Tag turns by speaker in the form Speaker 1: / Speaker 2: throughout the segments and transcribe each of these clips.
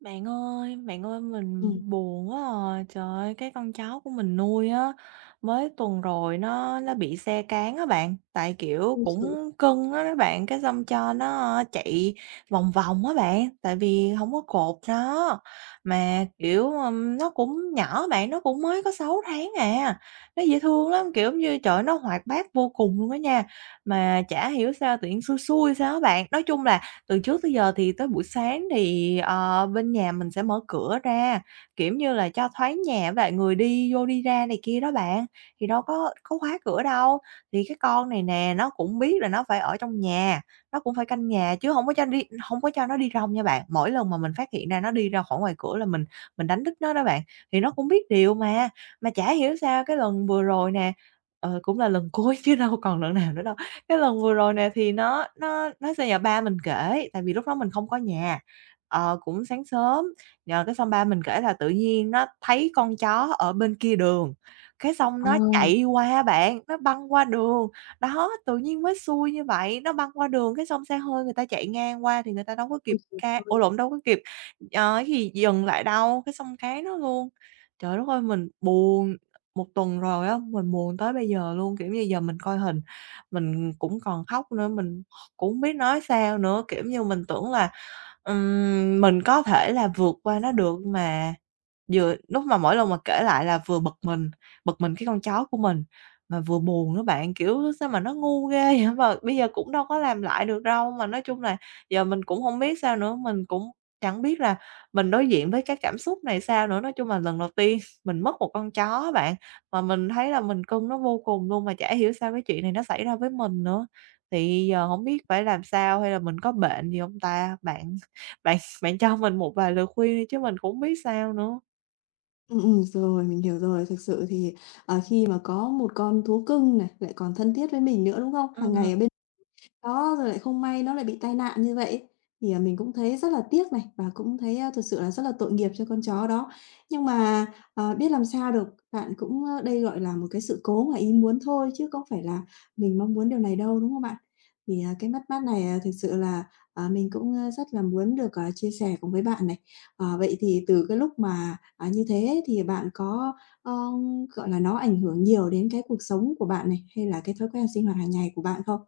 Speaker 1: Bạn ơi mình
Speaker 2: Ừm,
Speaker 1: buồn quá à. Trời ơi, cái con cháu của mình nuôi á, mới tuần rồi nó bị xe cán á bạn. Tại, kiểu,
Speaker 2: ôi trời!
Speaker 1: cũng cưng á đó bạn, cái xong cho nó chạy vòng vòng á bạn, tại vì không có cột nó. Mà, kiểu, nó cũng nhỏ bạn, nó cũng mới có 6 tháng à, nó dễ thương lắm, kiểu như, trời nó hoạt bát vô cùng luôn á nha. Mà chả hiểu sao tự nhiên xui xui sao á bạn. Nói chung là từ trước tới giờ thì tới buổi sáng thì, bên nhà mình sẽ mở cửa ra, kiểu như là, cho thoáng nhà với người đi vô đi ra này kia đó bạn, thì đâu có khóa cửa đâu. Thì cái con này nè, nó cũng biết là nó phải ở trong nhà, nó cũng phải canh nhà chứ không có cho nó đi rong nha bạn. Mỗi lần mà mình phát hiện ra nó đi ra khỏi ngoài cửa là mình đánh thức nó đó bạn, thì nó cũng biết điều mà. Mà chả hiểu sao cái lần vừa rồi nè, cũng là lần cuối chứ đâu còn lần nào nữa đâu, cái lần vừa rồi nè thì nó sinh nhà ba mình kể, tại vì lúc đó mình không có nhà, cũng sáng sớm, nhờ cái xong ba mình kể là tự nhiên nó thấy con chó ở bên kia đường, cái xong
Speaker 2: Ờ,
Speaker 1: nó chạy qua bạn, nó băng qua đường. Đó, tự nhiên mới xui như vậy, nó băng qua đường cái xong xe hơi người ta chạy ngang qua thì người ta đâu có kịp
Speaker 2: ôi trời
Speaker 1: ca ủa
Speaker 2: ơi!
Speaker 1: lộn, đâu có kịp, cái gì, dừng lại đâu, cái xong cán nó luôn. Trời đất ơi, mình buồn, một tuần rồi á, mình buồn tới bây giờ luôn, kiểu như, giờ mình coi hình mình cũng còn khóc nữa, mình cũng hông biết nói sao nữa. Kiểu như, mình tưởng là mình có thể là vượt qua nó được mà vừa lúc mà mỗi lần mà kể lại là vừa bực mình, cái con chó của mình, mà vừa buồn nữa bạn, kiểu, sao mà nó ngu ghê vậy, mà bây giờ cũng đâu có làm lại được đâu. Mà nói chung là giờ mình cũng không biết sao nữa, mình cũng chẳng biết là mình đối diện với cái cảm xúc này sao nữa. Nói chung là lần đầu tiên mình mất một con chó á bạn, mà mình thấy là mình cưng nó vô cùng luôn, mà chả hiểu sao cái chuyện này nó xảy ra với mình nữa. Thì giờ không biết phải làm sao hay là mình có bệnh gì không ta? Bạn bạn bạn cho mình một vài lời khuyên đi chứ mình cũng hông biết sao nữa.
Speaker 2: Rồi, mình hiểu rồi. Thực sự thì, khi mà có một con thú cưng này, lại còn thân thiết với mình nữa, đúng không? Hàng
Speaker 1: Ừm.
Speaker 2: ngày ở đó, rồi lại không may nó lại bị tai nạn như vậy thì, mình cũng thấy rất là tiếc này, và cũng thấy, thực sự là rất là tội nghiệp cho con chó đó. Nhưng mà, biết làm sao được, bạn cũng, đây, gọi là, một cái sự cố ngoài ý muốn thôi chứ không phải là mình mong muốn điều này đâu, đúng không bạn? Thì, cái mất mát này, thực sự là, mình cũng, rất là muốn được, chia sẻ cùng với bạn này. Ờ, vậy thì từ cái lúc mà, như thế thì bạn có, ơ, gọi là, nó ảnh hưởng nhiều đến cái cuộc sống của bạn này, hay là cái thói quen sinh hoạt hàng ngày của bạn không?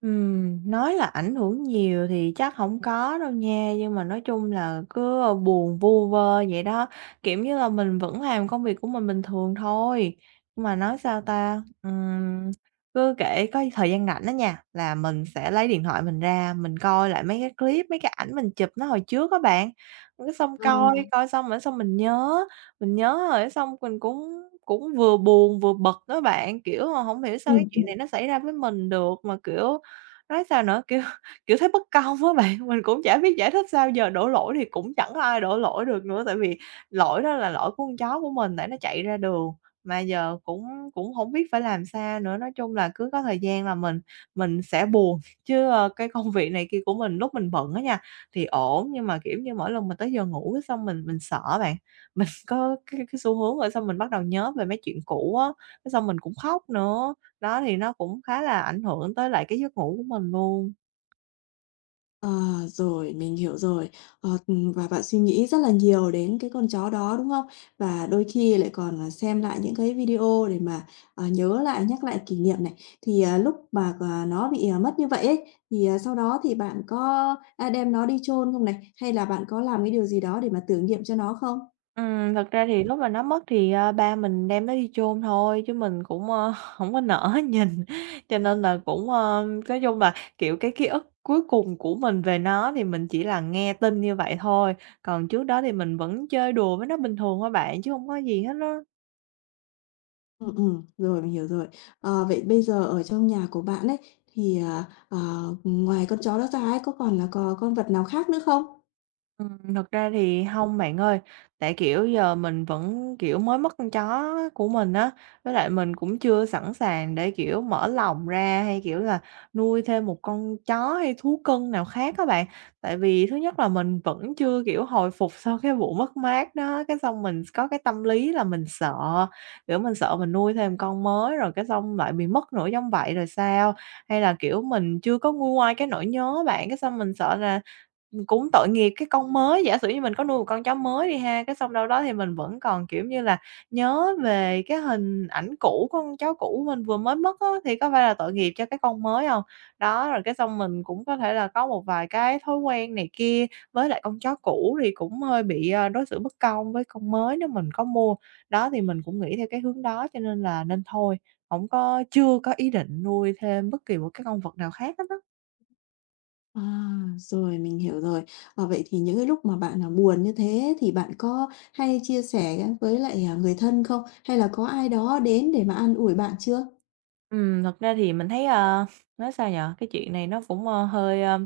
Speaker 1: Nói là ảnh hưởng nhiều thì chắc không có đâu nha, nhưng mà nói chung là cứ, buồn vu vơ vậy đó, kiểu như là, mình vẫn làm công việc của mình bình thường thôi. Nhưng mà nói sao ta, cứ kể có thời gian rảnh đó nha, là mình sẽ lấy điện thoại mình ra, mình coi lại mấy cái clip, mấy cái ảnh mình chụp nó hồi trước á bạn. Cái xong
Speaker 2: Ờ.
Speaker 1: coi, coi xong rồi xong mình nhớ rồi xong mình cũng cũng vừa buồn vừa bực đó bạn, kiểu, mà không hiểu sao cái chuyện
Speaker 2: Ừm.
Speaker 1: này nó xảy ra với mình được mà, kiểu Nói sao nữa, kiểu, kiểu, thấy bất công á bạn, mình cũng chả biết giải thích sao giờ, đổ lỗi thì cũng chẳng có ai đổ lỗi được nữa, tại vì lỗi đó là lỗi của con chó của mình, tại nó chạy ra đường, mà giờ cũng cũng không biết phải làm sao nữa. Nói chung là cứ có thời gian là mình sẽ buồn, chứ, cái công việc này kia của mình lúc mình bận á nha, thì ổn, nhưng mà, kiểu như, mỗi lần mình tới giờ ngủ cái xong mình sợ bạn, mình có cái xu hướng rồi xong mình bắt đầu nhớ về mấy chuyện cũ á, cái xong mình cũng khóc nữa. Đó, thì nó cũng khá là ảnh hưởng tới lại cái giấc ngủ của mình luôn.
Speaker 2: Ờ, rồi, mình hiểu rồi. Ờ, và bạn suy nghĩ rất là nhiều đến cái con chó đó, đúng không? Và đôi khi lại còn, xem lại những cái video để mà, nhớ lại, nhắc lại kỷ niệm này. Thì, lúc mà, nó bị, mất như vậy ấy, thì, sau đó thì bạn có, đem nó đi chôn không này? Hay là bạn có làm cái điều gì đó để mà tưởng niệm cho nó không?
Speaker 1: Thật ra thì lúc mà nó mất thì, ba mình đem nó đi chôn thôi, chứ mình cũng, hổng có nỡ nhìn, cho nên là cũng, nói chung là, kiểu, cái ký ức cuối cùng của mình về nó thì mình chỉ là nghe tin như vậy thôi, còn trước đó thì mình vẫn chơi đùa với nó bình thường thôi bạn, chứ không có gì hết đó.
Speaker 2: Rồi, mình hiểu rồi. Ờ, vậy bây giờ ở trong nhà của bạn ấy, thì, ờ, ngoài con chó đó ra ấy, có còn là có con vật nào khác nữa không?
Speaker 1: Thật ra thì không bạn ơi, tại, kiểu, giờ mình vẫn, kiểu, mới mất con chó của mình á, với lại mình cũng chưa sẵn sàng để, kiểu, mở lòng ra hay, kiểu là, nuôi thêm một con chó hay thú cưng nào khác các bạn. Tại vì thứ nhất là mình vẫn chưa, kiểu, hồi phục sau cái vụ mất mát đó, cái xong mình có cái tâm lý là mình sợ, kiểu, mình sợ mình nuôi thêm con mới rồi cái xong lại bị mất nữa giống vậy rồi sao? Hay là, kiểu, mình chưa có nguôi ngoai cái nỗi nhớ bạn, cái xong mình sợ là cũng tội nghiệp cái con mới, giả sử như mình có nuôi một con chó mới đi ha, cái xong đâu đó thì mình vẫn còn, kiểu như là, nhớ về cái hình ảnh cũ của con chó cũ mình vừa mới mất á, thì có phải là tội nghiệp cho cái con mới không? Đó, rồi cái xong mình cũng có thể là có một vài cái thói quen này kia với lại con chó cũ thì cũng hơi bị, đối xử bất công với con mới nếu mình có mua. Đó, thì mình cũng nghĩ theo cái hướng đó cho nên là nên thôi, không có chưa có ý định nuôi thêm bất kỳ một cái con vật nào khác hết á.
Speaker 2: À, rồi mình hiểu rồi. Ờ, vậy thì những cái lúc mà bạn, buồn như thế thì bạn có hay chia sẻ với lại, người thân không? Hay là có ai đó đến để mà an ủi bạn chưa?
Speaker 1: Thật ra thì mình thấy, nói sao nhở cái chuyện này nó cũng, hơi,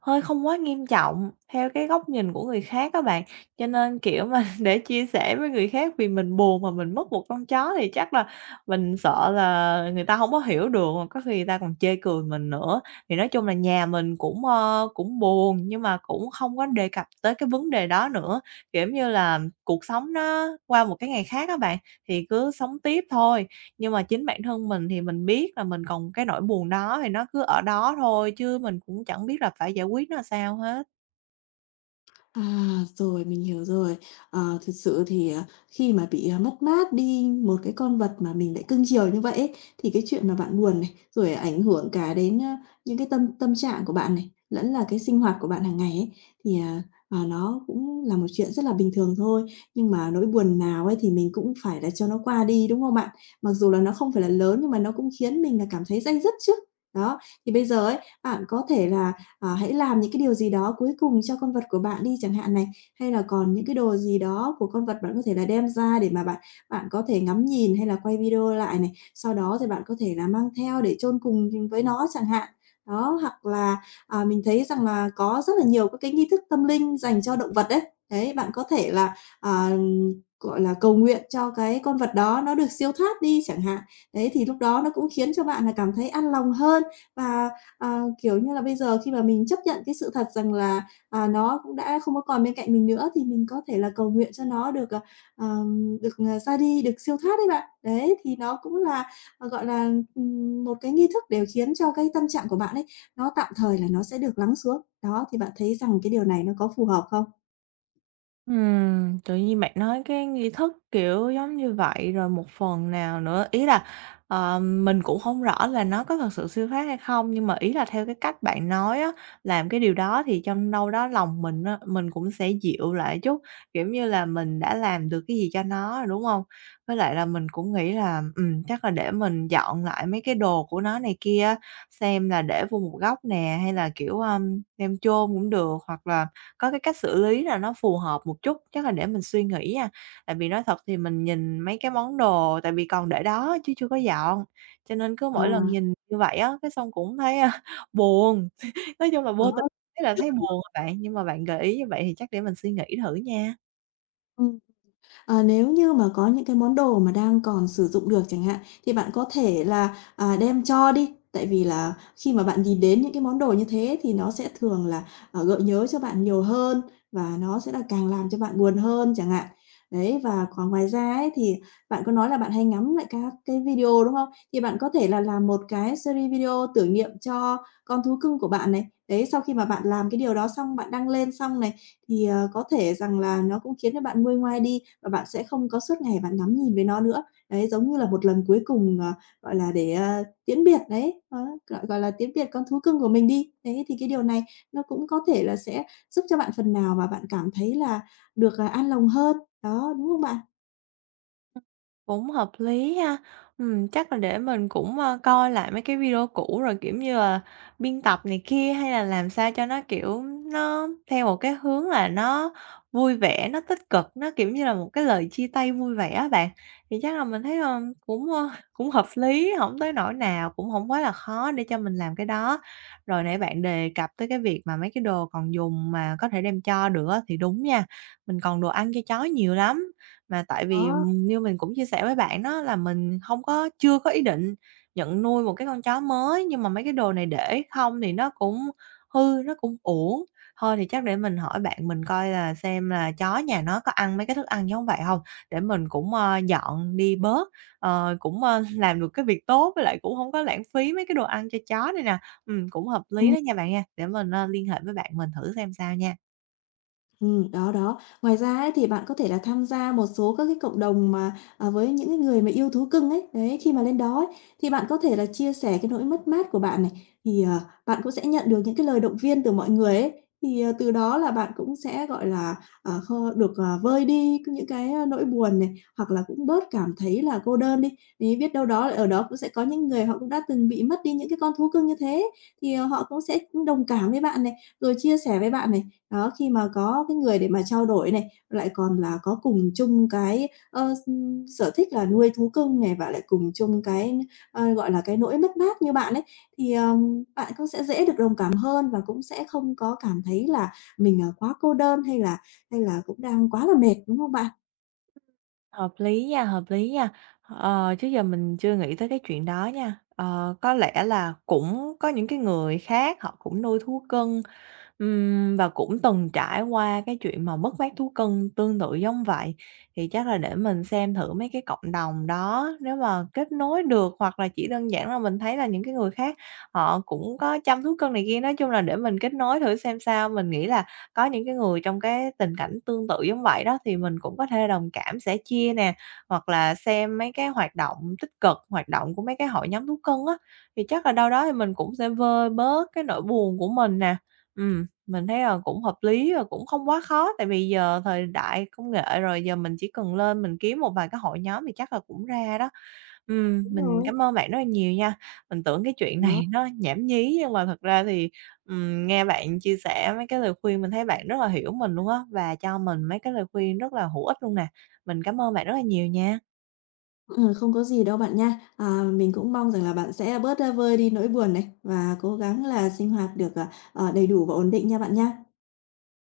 Speaker 1: hơi không quá nghiêm trọng theo cái góc nhìn của người khác các bạn. Cho nên, kiểu, mà để chia sẻ với người khác vì mình buồn mà mình mất một con chó thì chắc là mình sợ là người ta không có hiểu được, mà có khi người ta còn chê cười mình nữa. Thì nói chung là nhà mình cũng, cũng buồn nhưng mà cũng không có đề cập tới cái vấn đề đó nữa, kiểu như là, cuộc sống nó qua một cái ngày khác các bạn thì cứ sống tiếp thôi. Nhưng mà chính bản thân mình thì mình biết là mình còn cái nỗi buồn đó thì nó cứ ở đó thôi chứ mình cũng chẳng biết là phải giải quyết nó sao hết.
Speaker 2: À, rồi, mình hiểu rồi. Ờ, thực sự thì, khi mà bị, mất mát đi một cái con vật mà mình lại cưng chiều như vậy ấy, thì cái chuyện mà bạn buồn này, rồi ảnh hưởng cả đến, những cái tâm tâm trạng của bạn này, lẫn là cái sinh hoạt của bạn hàng ngày ấy, thì, nó cũng là một chuyện rất là bình thường thôi. Nhưng mà nỗi buồn nào ấy thì mình cũng phải là cho nó qua đi, đúng không bạn? Mặc dù là nó không phải là lớn nhưng mà nó cũng khiến mình là cảm thấy day dứt chứ. Đó, thì bây giờ ấy, bạn có thể là hãy làm những cái điều gì đó cuối cùng cho con vật của bạn đi chẳng hạn này, hay là còn những cái đồ gì đó của con vật bạn có thể là đem ra để mà bạn bạn có thể ngắm nhìn hay là quay video lại này, sau đó thì bạn có thể là mang theo để chôn cùng với nó chẳng hạn. Đó, hoặc là, mình thấy rằng là có rất là nhiều các cái nghi thức tâm linh dành cho động vật đấy. Đấy, bạn có thể là, gọi là, cầu nguyện cho cái con vật đó nó được siêu thoát đi chẳng hạn. Đấy, thì lúc đó nó cũng khiến cho bạn là cảm thấy an lòng hơn và à, kiểu như là, bây giờ khi mà mình chấp nhận cái sự thật rằng là, nó cũng đã không có còn bên cạnh mình nữa thì mình có thể là cầu nguyện cho nó được, được, ra đi, được siêu thoát đấy bạn. Đấy, thì nó cũng là, gọi là, một cái nghi thức để khiến cho cái tâm trạng của bạn ấy, nó tạm thời là nó sẽ được lắng xuống. Đó, thì bạn thấy rằng cái điều này nó có phù hợp không?
Speaker 1: Tự nhiên bạn nói cái nghi thức, kiểu, giống như vậy, rồi một phần nào nữa ý là, mình cũng không rõ là nó có thật sự siêu thoát hay không, nhưng mà ý là theo cái cách bạn nói á, làm cái điều đó thì trong đâu đó lòng mình á, mình cũng sẽ dịu lại chút, kiểu như là, mình đã làm được cái gì cho nó rồi, đúng không Với lại là mình cũng nghĩ là, chắc là để mình dọn lại mấy cái đồ của nó này kia xem là để vô một góc nè, hay là, kiểu, đem chôn cũng được, hoặc là có cái cách xử lý là nó phù hợp một chút, chắc là để mình suy nghĩ à. Tại vì nói thật thì mình nhìn mấy cái món đồ tại vì còn để đó chứ chưa có dọn, cho nên cứ mỗi lần
Speaker 2: À,
Speaker 1: nhìn như vậy á, cái xong cũng thấy, buồn, nói chung là vô tình
Speaker 2: đó.
Speaker 1: thế là
Speaker 2: Được.
Speaker 1: thấy buồn à bạn, nhưng mà bạn gợi ý như vậy thì chắc để mình suy nghĩ thử nha.
Speaker 2: Ừm. Ờ, nếu như mà có những cái món đồ mà đang còn sử dụng được chẳng hạn, thì bạn có thể là, đem cho đi, tại vì là khi mà bạn nhìn đến những cái món đồ như thế thì nó sẽ thường là, gợi nhớ cho bạn nhiều hơn và nó sẽ là càng làm cho bạn buồn hơn chẳng hạn. Đấy, và còn ngoài ra ấy thì bạn có nói là bạn hay ngắm lại các cái video, đúng không? Thì bạn có thể là làm một cái series video tưởng niệm cho con thú cưng của bạn này. Đấy, sau khi mà bạn làm cái điều đó xong, bạn đăng lên xong này, thì, có thể rằng là nó cũng khiến cho bạn nguôi ngoai đi và bạn sẽ không có suốt ngày bạn ngắm nhìn với nó nữa. Đấy, giống như là một lần cuối cùng, gọi là, để, tiễn biệt đấy, đó, gọi gọi là, tiễn biệt con thú cưng của mình đi. Đấy, thì cái điều này nó cũng có thể là sẽ giúp cho bạn phần nào mà bạn cảm thấy là được, an lòng hơn. Đó, đúng không bạn?
Speaker 1: Cũng hợp lý ha. Chắc là để mình cũng, coi lại mấy cái video cũ rồi, kiểu như là, biên tập này kia, hay là làm sao cho nó, kiểu, nó theo một cái hướng là nó vui vẻ, nó tích cực, nó, kiểu như là, một cái lời chia tay vui vẻ á bạn. Thì chắc là mình thấy, cũng, cũng hợp lý, không tới nỗi nào, cũng không quá là khó để cho mình làm cái đó. Rồi nãy bạn đề cập tới cái việc mà mấy cái đồ còn dùng mà có thể đem cho được á, thì đúng nha, mình còn đồ ăn cho chó nhiều lắm. Mà tại vì,
Speaker 2: Đó,
Speaker 1: như mình cũng chia sẻ với bạn đó là mình không có chưa có ý định nhận nuôi một cái con chó mới, nhưng mà mấy cái đồ này để không thì nó cũng hư, nó cũng uổng. Thôi thì chắc để mình hỏi bạn mình coi là xem là chó nhà nó có ăn mấy cái thức ăn giống vậy không để mình cũng, dọn đi bớt, cũng, làm được cái việc tốt, với lại cũng không có lãng phí mấy cái đồ ăn cho chó này nè. Cũng hợp lý
Speaker 2: ừm.
Speaker 1: đó nha bạn nha, để mình, liên hệ với bạn mình thử xem sao nha.
Speaker 2: Đó, đó. Ngoài ra ấy thì bạn có thể là tham gia một số các cái cộng đồng mà, với những cái người mà yêu thú cưng ấy. Đấy, khi mà lên đó ấy, thì bạn có thể là chia sẻ cái nỗi mất mát của bạn này, thì, bạn cũng sẽ nhận được những cái lời động viên từ mọi người ấy. Thì, từ đó là bạn cũng sẽ, gọi là, kho được, vơi đi những cái, nỗi buồn này, hoặc là cũng bớt cảm thấy là cô đơn đi. Thì biết đâu đó ở đó cũng sẽ có những người họ cũng đã từng bị mất đi những cái con thú cưng như thế thì, họ cũng sẽ đồng cảm với bạn này, rồi chia sẻ với bạn này. Đó, khi mà có cái người để mà trao đổi này, lại còn là có cùng chung cái, ơ, s sở thích là nuôi thú cưng này và lại cùng chung cái, gọi là, cái nỗi mất mát như bạn ấy, thì, bạn cũng sẽ dễ được đồng cảm hơn và cũng sẽ không có cảm thấy là mình, quá cô đơn hay là cũng đang quá là mệt, đúng không bạn?
Speaker 1: Hợp lý nha, hợp lý nha. Ờ, trước giờ mình chưa nghĩ tới cái chuyện đó nha. Ờ, có lẽ là cũng có những cái người khác họ cũng nuôi thú cưng và cũng từng trải qua cái chuyện mà mất mát thú cưng tương tự giống vậy, thì chắc là để mình xem thử mấy cái cộng đồng đó, nếu mà kết nối được hoặc là chỉ đơn giản là mình thấy là những cái người khác họ cũng có chăm thú cưng này kia, nói chung là để mình kết nối thử xem sao. Mình nghĩ là có những cái người trong cái tình cảnh tương tự giống vậy đó, thì mình cũng có thể đồng cảm, sẻ chia nè, hoặc là xem mấy cái hoạt động tích cực, hoạt động của mấy cái hội nhóm thú cưng á, thì chắc là đâu đó thì mình cũng sẽ vơi bớt cái nỗi buồn của mình nè. Ừ, mình thấy, là cũng hợp lý và cũng không quá khó, tại vì giờ thời đại công nghệ rồi, giờ mình chỉ cần lên mình kiếm một vài cái hội nhóm thì chắc là cũng ra đó.
Speaker 2: Đúng
Speaker 1: Mình
Speaker 2: rồi.
Speaker 1: cảm ơn bạn rất là nhiều nha. Mình tưởng cái chuyện
Speaker 2: Đó.
Speaker 1: này nó nhảm nhí nhưng mà thật ra thì, nghe bạn chia sẻ mấy cái lời khuyên mình thấy bạn rất là hiểu mình luôn á, và cho mình mấy cái lời khuyên rất là hữu ích luôn nè. Mình cảm ơn bạn rất là nhiều nha.
Speaker 2: Không có gì đâu bạn nha. À, mình cũng mong rằng là bạn sẽ bớt, vơi đi nỗi buồn này và cố gắng là sinh hoạt được, đầy đủ và ổn định nha bạn nha.